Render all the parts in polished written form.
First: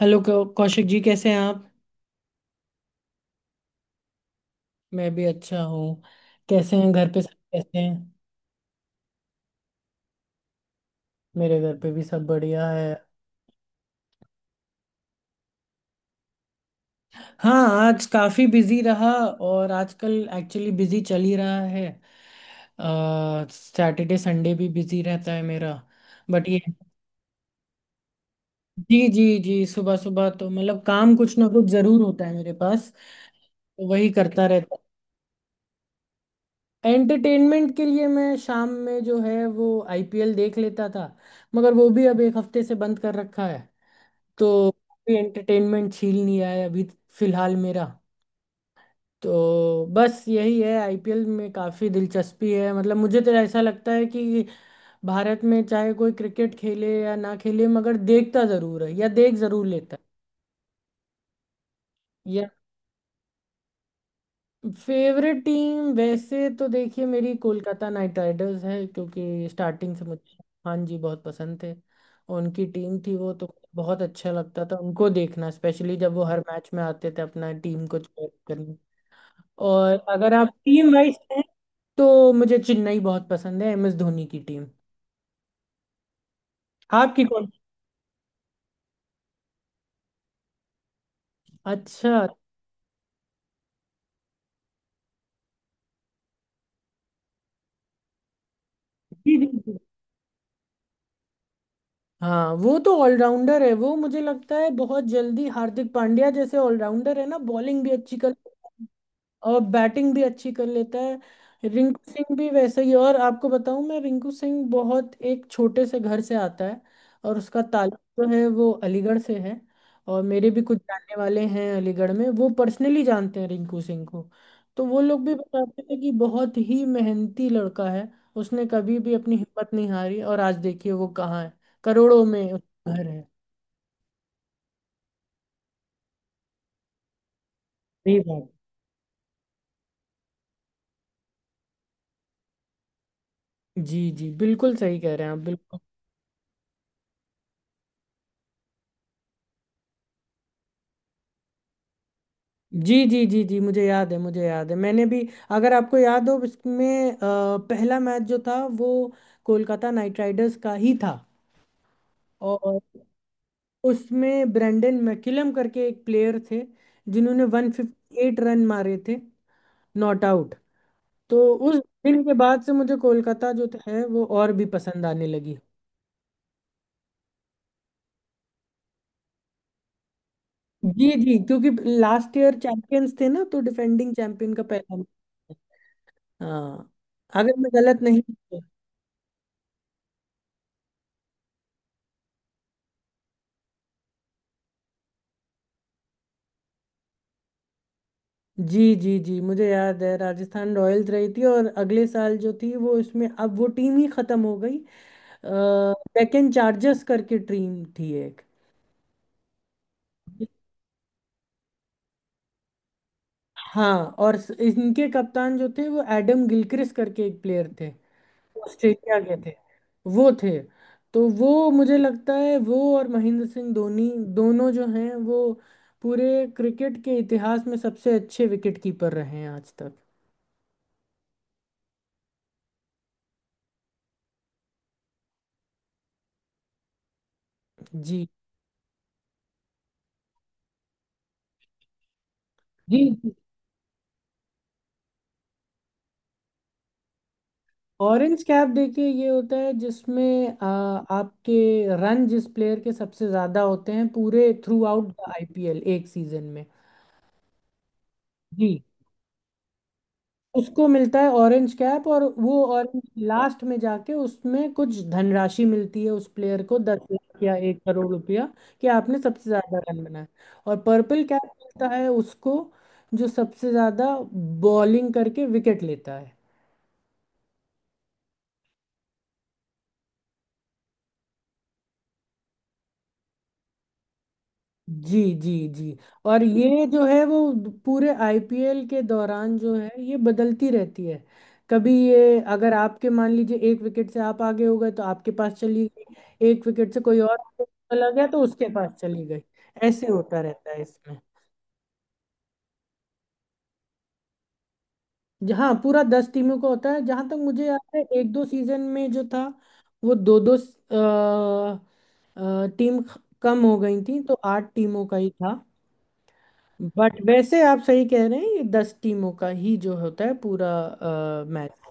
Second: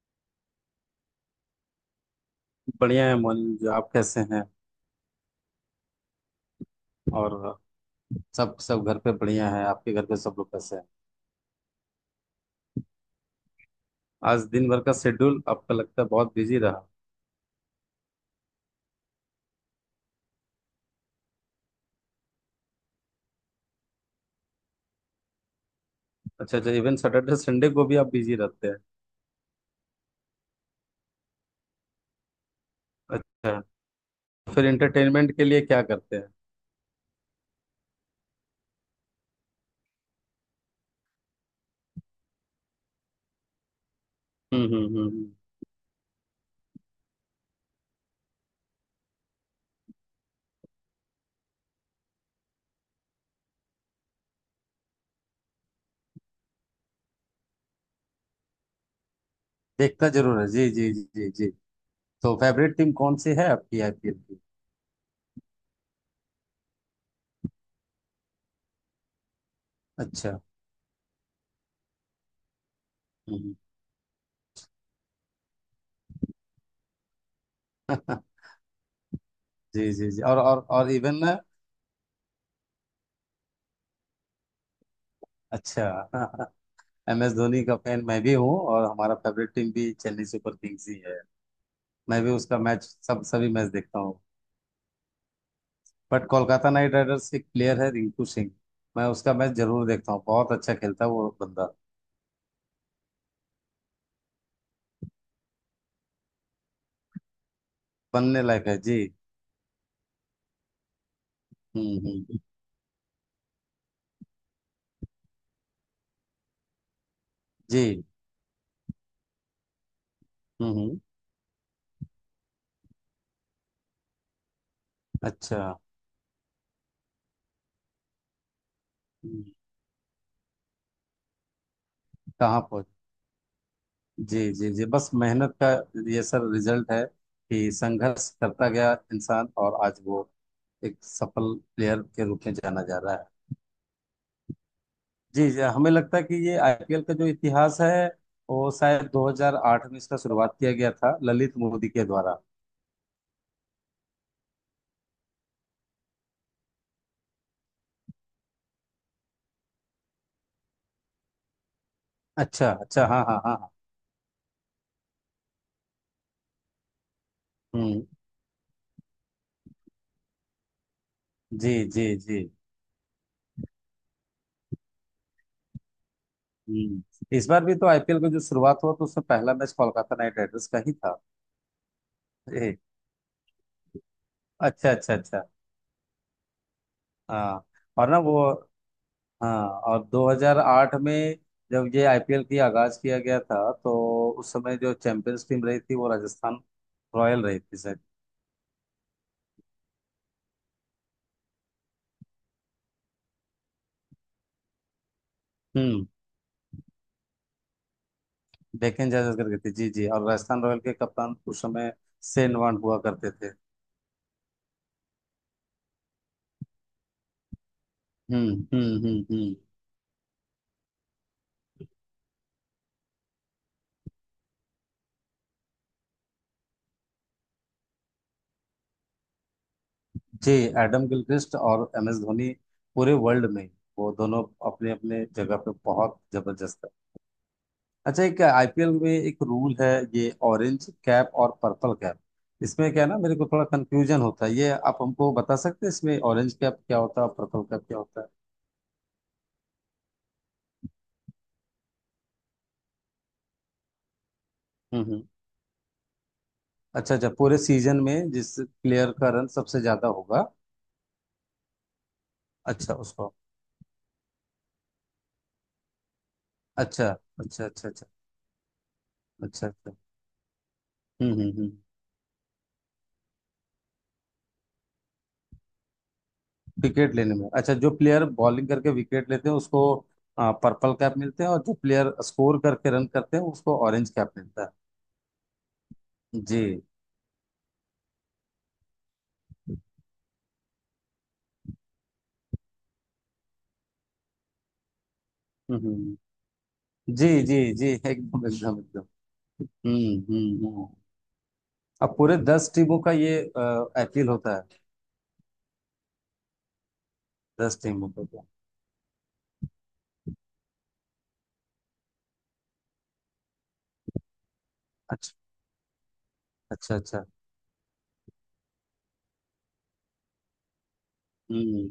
Hello Kaushik ji कैसे हैं आप। बढ़िया है मोनी जी। आप कैसे हैं। मैं भी अच्छा हूँ। कैसे हैं, घर पे सब और कैसे हैं। सब सब घर पे बढ़िया है। आपके घर पे सब लोग कैसे हैं। मेरे घर पे भी सब बढ़िया है। आज दिन भर का शेड्यूल आपका लगता है बहुत बिजी रहा। हाँ आज काफ़ी बिजी रहा और आजकल एक्चुअली बिजी चल ही रहा है। सैटरडे संडे भी बिजी रहता है मेरा, बट अच्छा ये। अच्छा, इवन सैटरडे संडे को भी आप बिजी रहते हैं। जी जी जी, सुबह सुबह तो मतलब काम कुछ ना कुछ ज़रूर होता है मेरे पास, तो अच्छा। वही करता फिर रहता इंटरटेनमेंट के लिए क्या करते हैं। है। एंटरटेनमेंट के लिए मैं शाम में जो है वो आईपीएल देख लेता था, मगर वो भी अब एक हफ्ते से बंद कर रखा है हम्म तो हम्म हम्म काफी हम्म। एंटरटेनमेंट छील लिया है अभी। फिलहाल मेरा तो बस यही है, आईपीएल में काफी दिलचस्पी है। मतलब मुझे तो ऐसा लगता है कि भारत में चाहे कोई क्रिकेट खेले या ना खेले मगर देखता जरूर है या देख जरूर लेता देखता जरूर है। जी जी जी जी जी। है, तो या फेवरेट टीम कौन सी है आपकी आईपीएल की। फेवरेट टीम वैसे तो देखिए मेरी कोलकाता नाइट राइडर्स है क्योंकि स्टार्टिंग से मुझे अच्छा। खान जी बहुत पसंद थे। उनकी टीम थी वो, तो हम्म। बहुत अच्छा लगता था उनको देखना, स्पेशली जब वो हर मैच में आते थे अपना टीम को हम्म। cheer करने। जी और जी जी। अगर और आप और और टीम वाइज इवन ना, हैं तो मुझे चेन्नई बहुत पसंद है, एम एस धोनी की टीम। अच्छा। एम आपकी एस कौन। धोनी का फैन मैं भी हूँ और हमारा फेवरेट टीम भी चेन्नई सुपर किंग्स ही है। मैं अच्छा। भी उसका मैच, सब सभी मैच देखता हूँ। बट कोलकाता नाइट राइडर्स एक प्लेयर है रिंकू सिंह। मैं उसका जी जी मैच जी। जरूर देखता हूँ, बहुत अच्छा खेलता है वो बंदा, हाँ, वो तो ऑलराउंडर है, वो मुझे लगता है बहुत जल्दी हार्दिक पांड्या जैसे ऑलराउंडर है ना, बॉलिंग भी अच्छी कर बनने लायक है जी। और बैटिंग भी अच्छी कर लेता है हम्म रिंकू सिंह हम्म भी वैसे ही। और आपको बताऊं मैं, रिंकू सिंह बहुत एक छोटे से घर से आता है और उसका ताल्लुक जी। जो है वो अलीगढ़ से है। और मेरे भी कुछ हम्म। जानने वाले हैं अलीगढ़ में, वो पर्सनली जानते हैं रिंकू सिंह को। तो वो लोग भी अच्छा। बताते थे कि बहुत ही मेहनती लड़का है। उसने कभी भी अपनी हम्म, हिम्मत नहीं हारी और आज देखिए वो कहाँ है, करोड़ों में कहाँ पहुंच। उसका घर है। जी जी जी, बस मेहनत का ये सर रिजल्ट है कि सही संघर्ष बात। करता गया इंसान और आज वो एक सफल प्लेयर के रूप में जाना जा रहा है। जी जी बिल्कुल सही कह रहे हैं आप, जी जी, बिल्कुल। हमें लगता है कि ये आईपीएल का जो इतिहास है, वो शायद 2008 में इसका शुरुआत किया गया था ललित मोदी के द्वारा। जी जी जी जी, मुझे याद है, मुझे याद है, मैंने भी, अगर आपको याद हो इसमें पहला मैच जो था वो कोलकाता नाइट राइडर्स का ही था। अच्छा और अच्छा, हाँ हाँ हाँ हाँ, उसमें ब्रेंडन मैकुलम करके एक प्लेयर थे जिन्होंने हम्म। 158 रन मारे थे, नॉट आउट। तो जी उस जी दिन के जी। बाद से मुझे कोलकाता जो है वो और भी पसंद आने लगी। हम्म, इस बार भी तो आईपीएल की जो शुरुआत हुआ तो उसमें पहला मैच कोलकाता नाइट राइडर्स का ही जी था। जी, क्योंकि लास्ट ईयर ए, चैंपियंस थे ना तो डिफेंडिंग चैंपियन का अच्छा पहला मैच अच्छा अच्छा। था। हाँ, अगर हाँ, मैं गलत और ना नहीं। वो, हाँ, और 2008 में जब ये आईपीएल की आगाज किया गया था, तो उस समय जो चैंपियंस टीम रही थी वो राजस्थान रॉयल रही थी सर। जी जी जी मुझे याद है, राजस्थान रॉयल्स रही थी, और अगले साल जो थी वो इसमें अब वो टीम ही खत्म हो गई, हम्म। डेक्कन चार्जर्स करके टीम थी एक। डेक्कन चार्जर्स करके थी जी जी। और राजस्थान रॉयल के कप्तान उस समय शेन वॉर्न हुआ करते थे। हाँ, और इनके कप्तान जो थे वो एडम गिलक्रिस्ट करके एक प्लेयर थे, ऑस्ट्रेलिया के थे हम्म। वो थे। तो वो मुझे लगता है वो और महेंद्र सिंह धोनी दोनों जो हैं वो पूरे क्रिकेट के इतिहास में सबसे अच्छे विकेट कीपर रहे हैं आज तक। जी। एडम गिलक्रिस्ट और एम एस धोनी पूरे वर्ल्ड में, वो दोनों अपने अपने जगह पे बहुत जबरदस्त है। अच्छा, जी एक आईपीएल में एक रूल है, ये ऑरेंज कैप और पर्पल कैप। इसमें जी। क्या है ना, मेरे को थोड़ा कंफ्यूजन होता है, ये आप हमको बता सकते हैं, इसमें ऑरेंज कैप क्या होता है और पर्पल कैप क्या होता है। ऑरेंज कैप देखिए ये होता है जिसमें आपके रन जिस प्लेयर के सबसे ज्यादा होते हैं पूरे थ्रू हम्म आउट हम्म। द आईपीएल एक सीजन में। अच्छा अच्छा, पूरे सीजन में जिस जी। प्लेयर का रन सबसे ज्यादा होगा। उसको मिलता है ऑरेंज कैप, और वो अच्छा, ऑरेंज उसको। लास्ट में जाके उसमें कुछ धनराशि मिलती है उस प्लेयर को, दस अच्छा लाख या अच्छा एक अच्छा। करोड़ अच्छा रुपया कि आपने सबसे अच्छा। ज्यादा अच्छा। रन बनाए। और पर्पल कैप हम्म। मिलता है उसको जो सबसे ज्यादा बॉलिंग करके विकेट लेता है। विकेट लेने में, अच्छा, जो प्लेयर बॉलिंग करके विकेट लेते हैं उसको पर्पल कैप मिलते हैं, और जो प्लेयर स्कोर करके रन करते हैं उसको ऑरेंज कैप मिलता जी जी जी। है और जी। ये जो है वो पूरे आईपीएल के दौरान जो है ये बदलती रहती है। कभी ये अगर आपके, मान लीजिए, एक विकेट से आप आगे हो गए तो आपके पास चली हम्म। गई, एक विकेट से कोई जी और जी आगे जी चला गया तो एकदम उसके एकदम पास एकदम। चली गई। ऐसे हम्म होता हम्म रहता है हम्म। इसमें। अब पूरे दस टीमों का ये अपील होता है। जहाँ पूरा 10 टीमों का होता है, जहाँ तक मुझे दस याद है टीमों का। एक दो सीजन में जो था वो दो दो टीम कम हो गई थी तो आठ टीमों का ही अच्छा था। अच्छा बट अच्छा। वैसे आप सही कह रहे हैं, ये 10 टीमों का ही जो होता है पूरा मैच। हम्म।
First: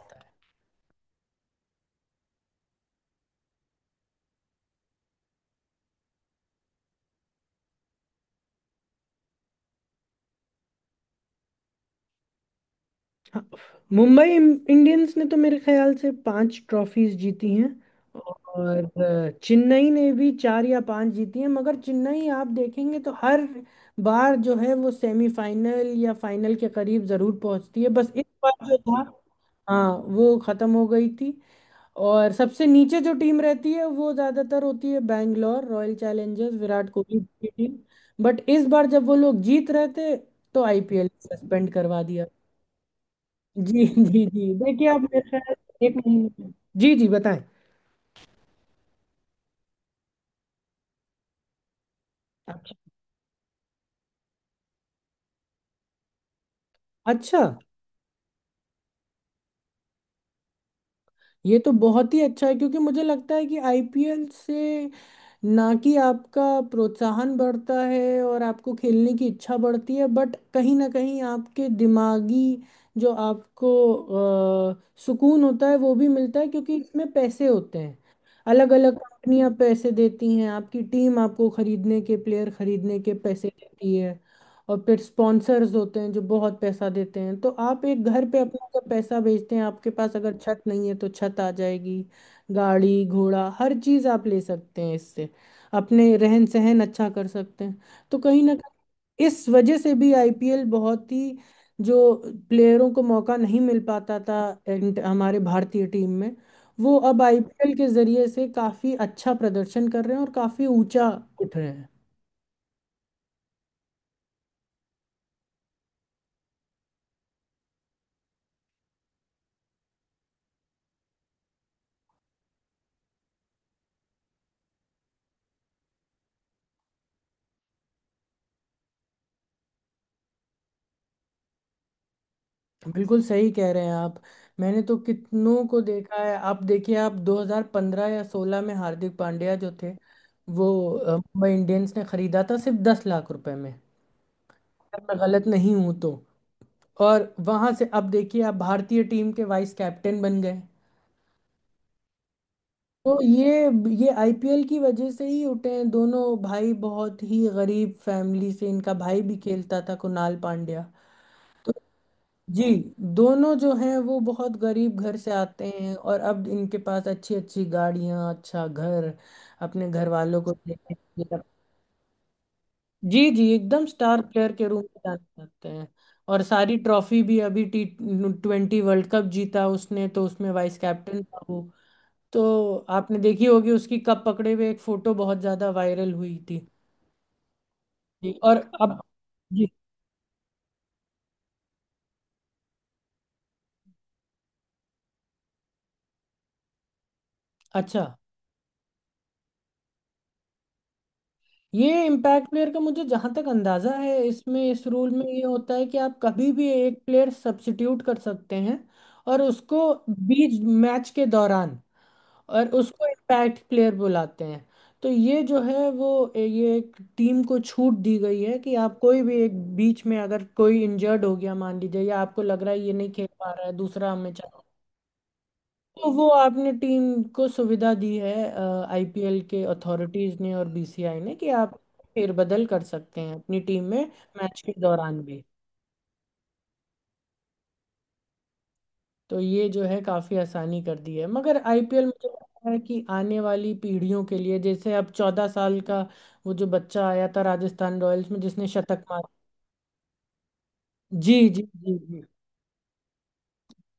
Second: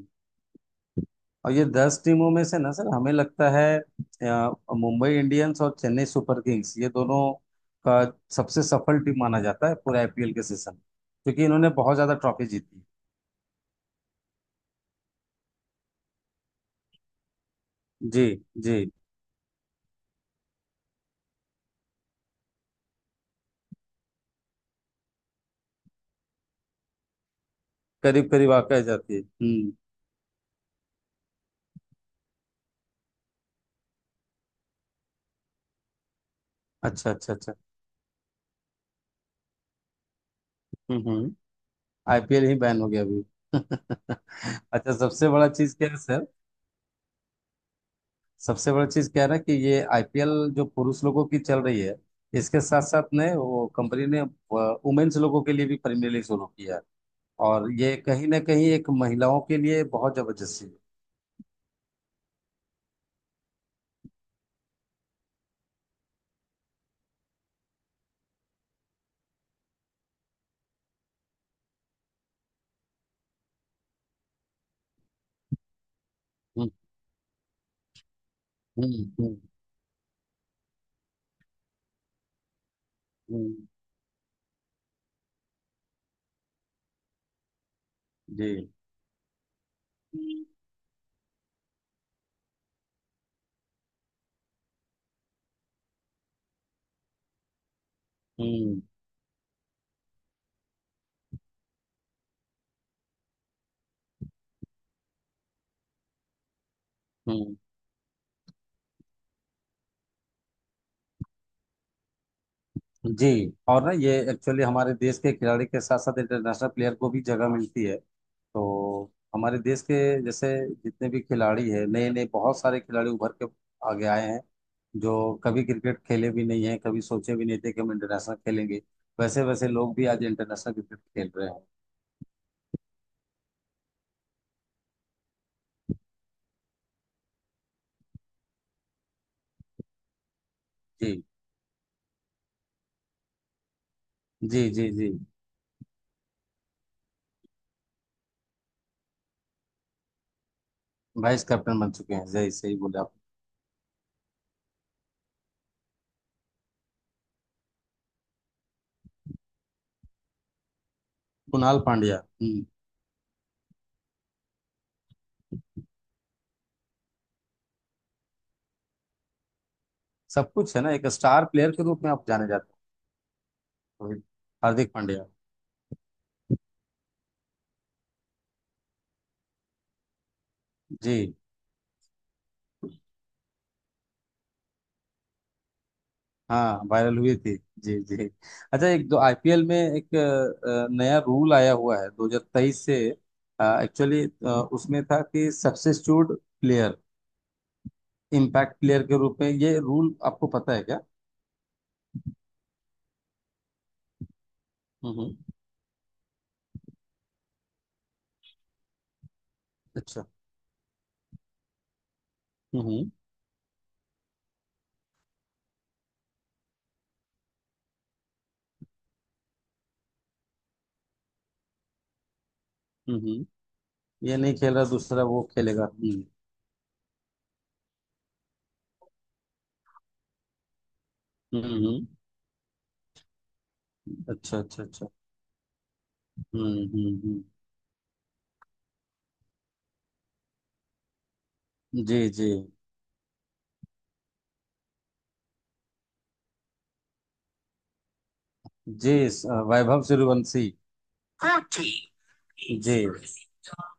और ये दस टीमों में से ना सर, हमें लगता है मुंबई इंडियंस और चेन्नई सुपर किंग्स ये दोनों का सबसे सफल टीम माना जाता है पूरे आईपीएल के सीजन में। क्योंकि इन्होंने बहुत ज्यादा ट्रॉफी जीती हाँ, मुंबई इंडियंस ने तो मेरे ख्याल से पांच ट्रॉफीज जीती हैं, जी और जी। चेन्नई ने भी चार या पांच जीती हैं, मगर चेन्नई आप देखेंगे तो हर बार जो है वो सेमीफाइनल या फाइनल के करीब जरूर पहुंचती है, बस इस करीब करीब बार आके जो आ था। जाती है। हम्म। हाँ, वो खत्म हो गई थी। और सबसे नीचे जो टीम रहती है वो ज्यादातर होती है बैंगलोर रॉयल चैलेंजर्स, विराट अच्छा कोहली अच्छा की अच्छा। टीम। बट इस बार जब वो लोग जीत रहे थे तो आईपीएल हम्म। सस्पेंड करवा दिया। आईपीएल ही बैन हो गया अभी। जी जी जी देखिए अच्छा, आप, मेरे सबसे बड़ा ख्याल चीज से क्या एक है सर। महीने। जी जी बताएं। सबसे बड़ा चीज क्या है ना कि ये आईपीएल जो पुरुष लोगों की चल रही है, इसके अच्छा साथ साथ ने वो कंपनी ने वुमेन्स लोगों के लिए भी प्रीमियर लीग शुरू किया है। अच्छा, और ये कहीं ना कहीं एक महिलाओं के लिए बहुत जबरदस्ती है। ये तो बहुत ही अच्छा है क्योंकि मुझे लगता है कि आईपीएल से ना कि आपका प्रोत्साहन बढ़ता है और आपको खेलने की इच्छा बढ़ती है, बट कहीं ना कहीं आपके दिमागी जो आपको सुकून होता है वो भी मिलता है हम्म क्योंकि इसमें पैसे होते हैं। अलग हम्म अलग हम्म कंपनियां पैसे देती हैं, आपकी टीम आपको खरीदने के, प्लेयर खरीदने के पैसे हम्म। देती है, और फिर स्पॉन्सर्स होते हैं जो बहुत पैसा देते हैं। तो आप एक घर पे अपना जी। का पैसा भेजते हैं, आपके पास अगर छत नहीं है तो छत आ जाएगी, गाड़ी घोड़ा हर चीज आप ले सकते हैं इससे, अपने रहन सहन अच्छा कर सकते हैं। तो कहीं ना हम्म कहीं इस वजह से भी आईपीएल बहुत ही, जो प्लेयरों को मौका नहीं मिल पाता था and हमारे भारतीय टीम में, वो अब हम्म, आईपीएल के जरिए से काफी अच्छा प्रदर्शन कर रहे हैं और काफी ऊंचा उठ रहे हैं। जी। और ना ये एक्चुअली हमारे देश के खिलाड़ी के साथ साथ इंटरनेशनल प्लेयर को भी जगह मिलती है। तो हमारे देश के, जैसे, जितने भी खिलाड़ी हैं, नए नए बहुत सारे खिलाड़ी उभर के आगे आए हैं, जो कभी क्रिकेट खेले भी नहीं हैं, कभी सोचे भी नहीं थे कि हम इंटरनेशनल खेलेंगे, वैसे वैसे लोग भी आज इंटरनेशनल क्रिकेट खेल रहे हैं। बिल्कुल सही कह रहे हैं आप। मैंने तो कितनों को देखा है, आप देखिए आप 2015 या 16 में हार्दिक पांड्या जो थे वो जी मुंबई इंडियंस ने खरीदा था सिर्फ 10 लाख रुपए में, जी जी अगर जी। मैं गलत नहीं हूं तो। और वहां से अब देखिए आप भारतीय टीम के वाइस कैप्टन बन गए। वाइस कैप्टन बन चुके हैं, सही सही बोले आप। तो ये आईपीएल की वजह से ही उठे हैं दोनों भाई, बहुत ही गरीब फैमिली से। इनका भाई भी खेलता था, कुणाल पांड्या। कुणाल पांड्या। हम्म, जी, दोनों जो हैं वो बहुत गरीब घर से आते हैं, और अब इनके पास अच्छी अच्छी गाड़ियां, अच्छा घर, अपने घर वालों को सब कुछ है ना, देखने एक के लिए। स्टार प्लेयर के रूप में आप जाने जाते जी जी एकदम हैं। स्टार प्लेयर के रूप हार्दिक में जाने पांड्या। जाते हैं। और सारी ट्रॉफी भी, अभी T20 वर्ल्ड कप जीता उसने तो उसमें वाइस कैप्टन जी। था वो। तो आपने देखी होगी उसकी कप पकड़े हुए एक फोटो, बहुत ज्यादा वायरल हुई थी। हाँ वायरल हुई थी। जी जी। जी, और अच्छा, अब। एक दो आईपीएल जी। में एक नया रूल आया हुआ है 2023 से, एक्चुअली। उसमें था कि सब्स्टिट्यूट प्लेयर, अच्छा। इम्पैक्ट प्लेयर के रूप में, ये रूल आपको पता है क्या। ये इम्पैक्ट प्लेयर का मुझे जहां तक अंदाजा है, इसमें, इस रूल हम्म में ये हम्म, होता है कि आप कभी भी एक प्लेयर सब्स्टिट्यूट कर सकते हैं, और उसको अच्छा। बीच मैच के दौरान, और उसको हम्म इम्पैक्ट प्लेयर बुलाते हैं। तो ये जो है वो, ये एक टीम को छूट दी गई है कि आप कोई भी एक, बीच में अगर कोई इंजर्ड हो गया मान लीजिए, या आपको लग रहा है ये नहीं खेल हम्म, पा रहा है दूसरा हमें ये नहीं चाहिए, खेल रहा दूसरा वो खेलेगा। तो वो आपने टीम को सुविधा दी है आईपीएल के अथॉरिटीज ने और बीसीआई ने, कि हम्म आप हम्म। फेरबदल कर सकते हैं अपनी टीम में अच्छा मैच के अच्छा अच्छा। दौरान भी। हम्म हम्म। तो ये जो है काफी आसानी कर दी है। मगर आईपीएल जी मुझे जी लगता है कि आने वाली पीढ़ियों के लिए, जैसे अब 14 साल का वो जो बच्चा आया था राजस्थान रॉयल्स में जिसने शतक जी। मारा, वैभव सूर्यवंशी जी जी जी जी, जी।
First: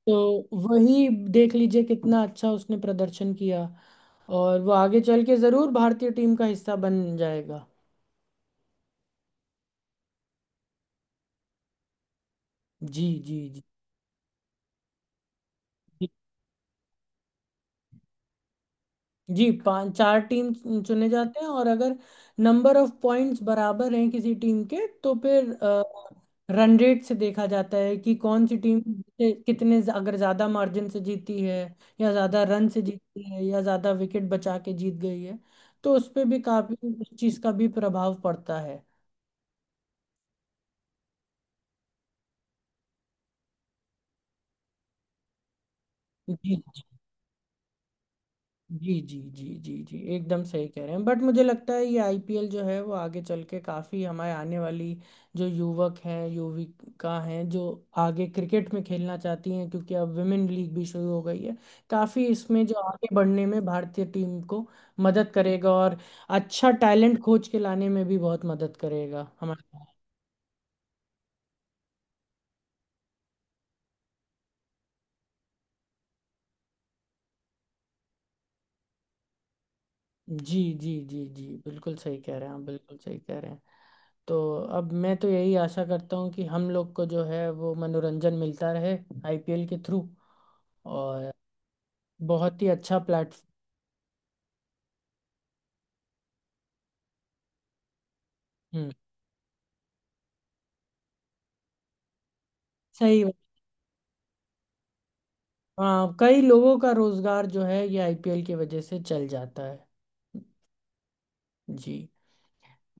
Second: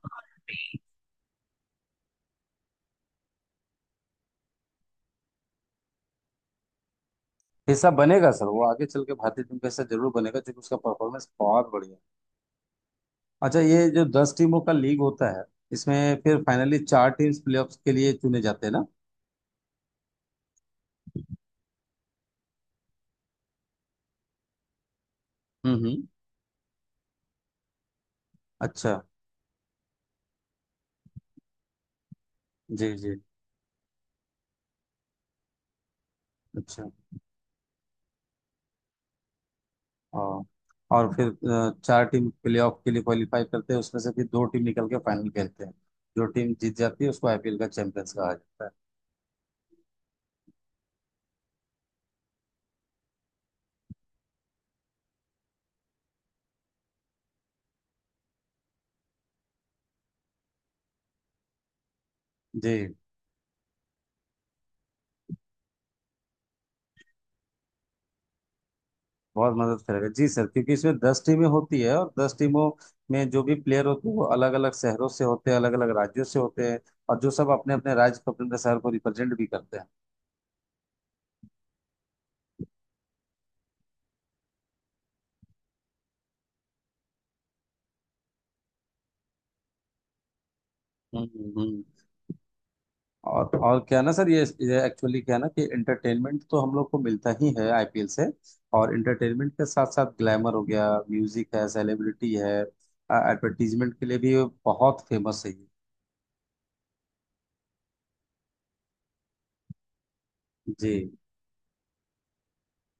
तो वही देख लीजिए कितना अच्छा उसने प्रदर्शन किया और वो आगे चल के जरूर भारतीय टीम का हिस्सा बन जाएगा। हिस्सा बनेगा सर, वो आगे चल के भारतीय टीम का हिस्सा जरूर बनेगा क्योंकि उसका परफॉर्मेंस बहुत बढ़िया है। जी जी अच्छा, जी ये जो दस टीमों का लीग होता है, इसमें फिर फाइनली चार टीम्स प्लेऑफ्स के लिए चुने जाते हैं ना। जी पांच चार टीम चुने जाते हैं, और अगर नंबर ऑफ पॉइंट्स बराबर हैं किसी टीम के तो फिर हम्म। रन रेट से देखा जाता है कि कौन सी टीम अच्छा। कितने अगर ज़्यादा मार्जिन से जीती है, या ज़्यादा रन से जी जी। जीती है, या ज़्यादा विकेट बचा के जीत गई है, तो उस पे भी काफ़ी अच्छा, उस चीज़ का भी प्रभाव पड़ता है। और और फिर चार टीम प्लेऑफ के लिए क्वालिफाई करते हैं, उसमें से फिर दो टीम निकल के फाइनल खेलते हैं। जो टीम जीत जी जाती है उसको आईपीएल का चैंपियंस कहा जाता है। जी जी जी जी जी एकदम सही कह रहे हैं। बट मुझे लगता है ये आईपीएल जो है वो आगे चल के काफ़ी हमारे आने वाली जो युवक हैं, युविका हैं, जो आगे क्रिकेट में खेलना चाहती हैं क्योंकि अब विमेन लीग भी शुरू हो गई है, काफ़ी इसमें जो जी। आगे बढ़ने में भारतीय टीम को मदद करेगा, और अच्छा टैलेंट खोज के लाने में भी बहुत मदद करेगा बहुत हमारे। मदद करेगा जी सर, क्योंकि इसमें दस टीमें होती है और दस टीमों में जो भी प्लेयर होते हैं वो अलग अलग शहरों से होते हैं, अलग अलग राज्यों से होते हैं, और जो सब अपने अपने राज्य को, अपने अपने शहर को रिप्रेजेंट भी करते हैं। जी जी जी जी बिल्कुल सही कह रहे हैं आप, बिल्कुल सही कह रहे हैं। तो अब मैं तो यही आशा करता हूँ कि हम लोग को जो है वो मनोरंजन मिलता रहे आईपीएल के थ्रू, और हम्म। बहुत ही अच्छा प्लेटफॉर्म। और क्या है ना सर, ये एक्चुअली क्या है ना कि एंटरटेनमेंट तो हम लोग को मिलता ही है आईपीएल से, हम्म, और एंटरटेनमेंट के साथ साथ ग्लैमर हो गया, म्यूजिक है, सेलिब्रिटी है, सही बात। एडवर्टीजमेंट के लिए भी ये बहुत फेमस है ये। हाँ कई लोगों का रोजगार जो है ये आईपीएल की वजह से चल जाता है। जी जी